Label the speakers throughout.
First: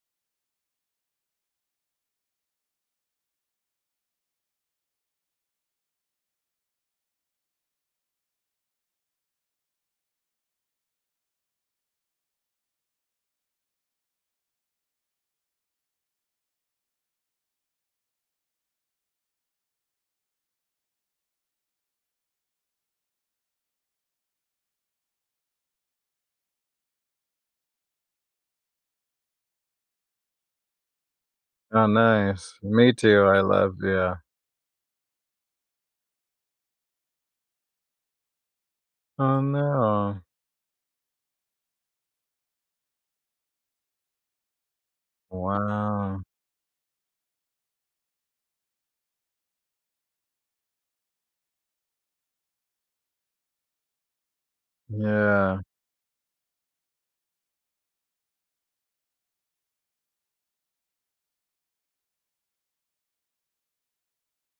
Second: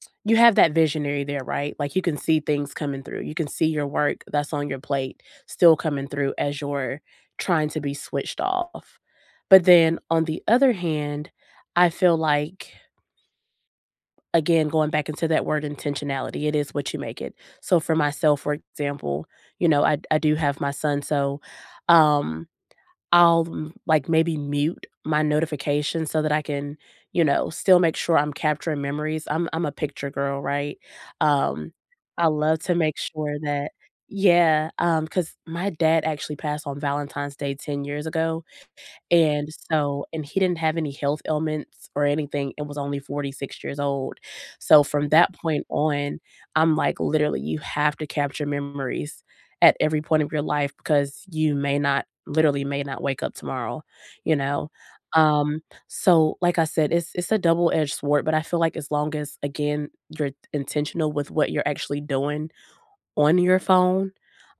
Speaker 1: T You have that visionary there, right, like you can see things coming through, you can see your work that's on your plate still coming through as you're trying to be switched off, but then on the other hand, I feel like again, going back into that word "intentionality," it is what you make it, so, for myself, for example, you know, I d I do have my son, so, um, I'll m like maybe mute my notification so that I can, you know, still make sure I'm capturing memories, I'm I'm a picture girl, right, um,
Speaker 2: Oh,
Speaker 1: I
Speaker 2: nice,
Speaker 1: love to
Speaker 2: me
Speaker 1: make
Speaker 2: too,
Speaker 1: sure
Speaker 2: I
Speaker 1: that
Speaker 2: love yeah.
Speaker 1: Yeah, um, 'cause my dad actually passed on Valentine's Day 10 years ago,
Speaker 2: Oh,
Speaker 1: and, so
Speaker 2: no.
Speaker 1: and he didn't have any health ailments or anything, it was only 46 years old, so from that point on,
Speaker 2: Wow.
Speaker 1: I'm like, literally, you have to capture memories at every point of your life, 'cause you may not literally may not wake up tomorrow, you know,
Speaker 2: Yeah.
Speaker 1: um, so like I said, it's it's a double edged sword, but I feel like as long as, again, you're t intentional with what you're actually doing on your phone,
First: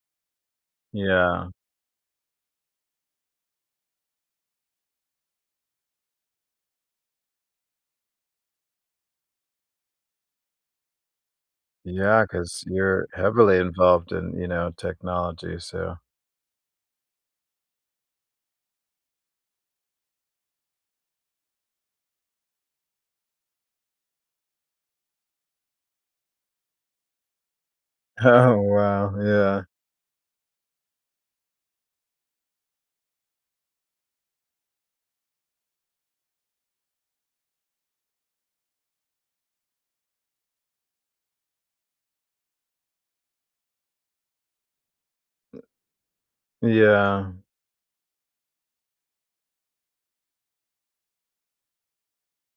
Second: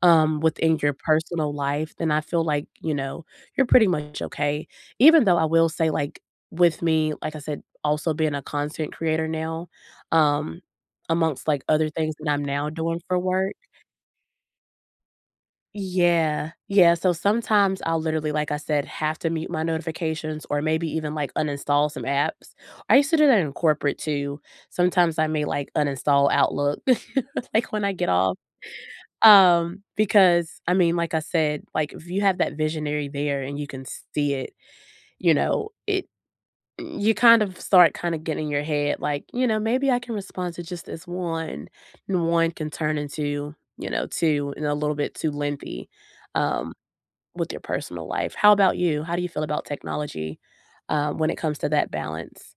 Speaker 1: um, within your
Speaker 2: Yeah.
Speaker 1: personal life, then I feel like, you know, you're pretty much okay. Even though I will say, like, with me, like I said, also being a content creator now, um, amongst, like, other things
Speaker 2: Yeah,
Speaker 1: that I'm
Speaker 2: 'cause
Speaker 1: now doing
Speaker 2: you're
Speaker 1: for work.
Speaker 2: heavily involved in, you know, technology, so
Speaker 1: Yeah, yeah, so sometimes I'll literally, like I said, have to mute my notifications or maybe even, like, uninstall some apps. I used to do that in corporate too, sometimes I may, like, uninstall Outlook, like when I get off,
Speaker 2: Oh, wow, yeah.
Speaker 1: um, because I mean, like I said, like, if you have that visionary there and you can s see it, you know, it mm, you kind of start kinda getting your head like, "You know, maybe I can respond to just this 1," and 1 can turn into, you know, 2 and a little bit too lengthy, um,
Speaker 2: Yeah.
Speaker 1: with your personal life. How about you? How do you feel about technology, um, when it comes to that balance?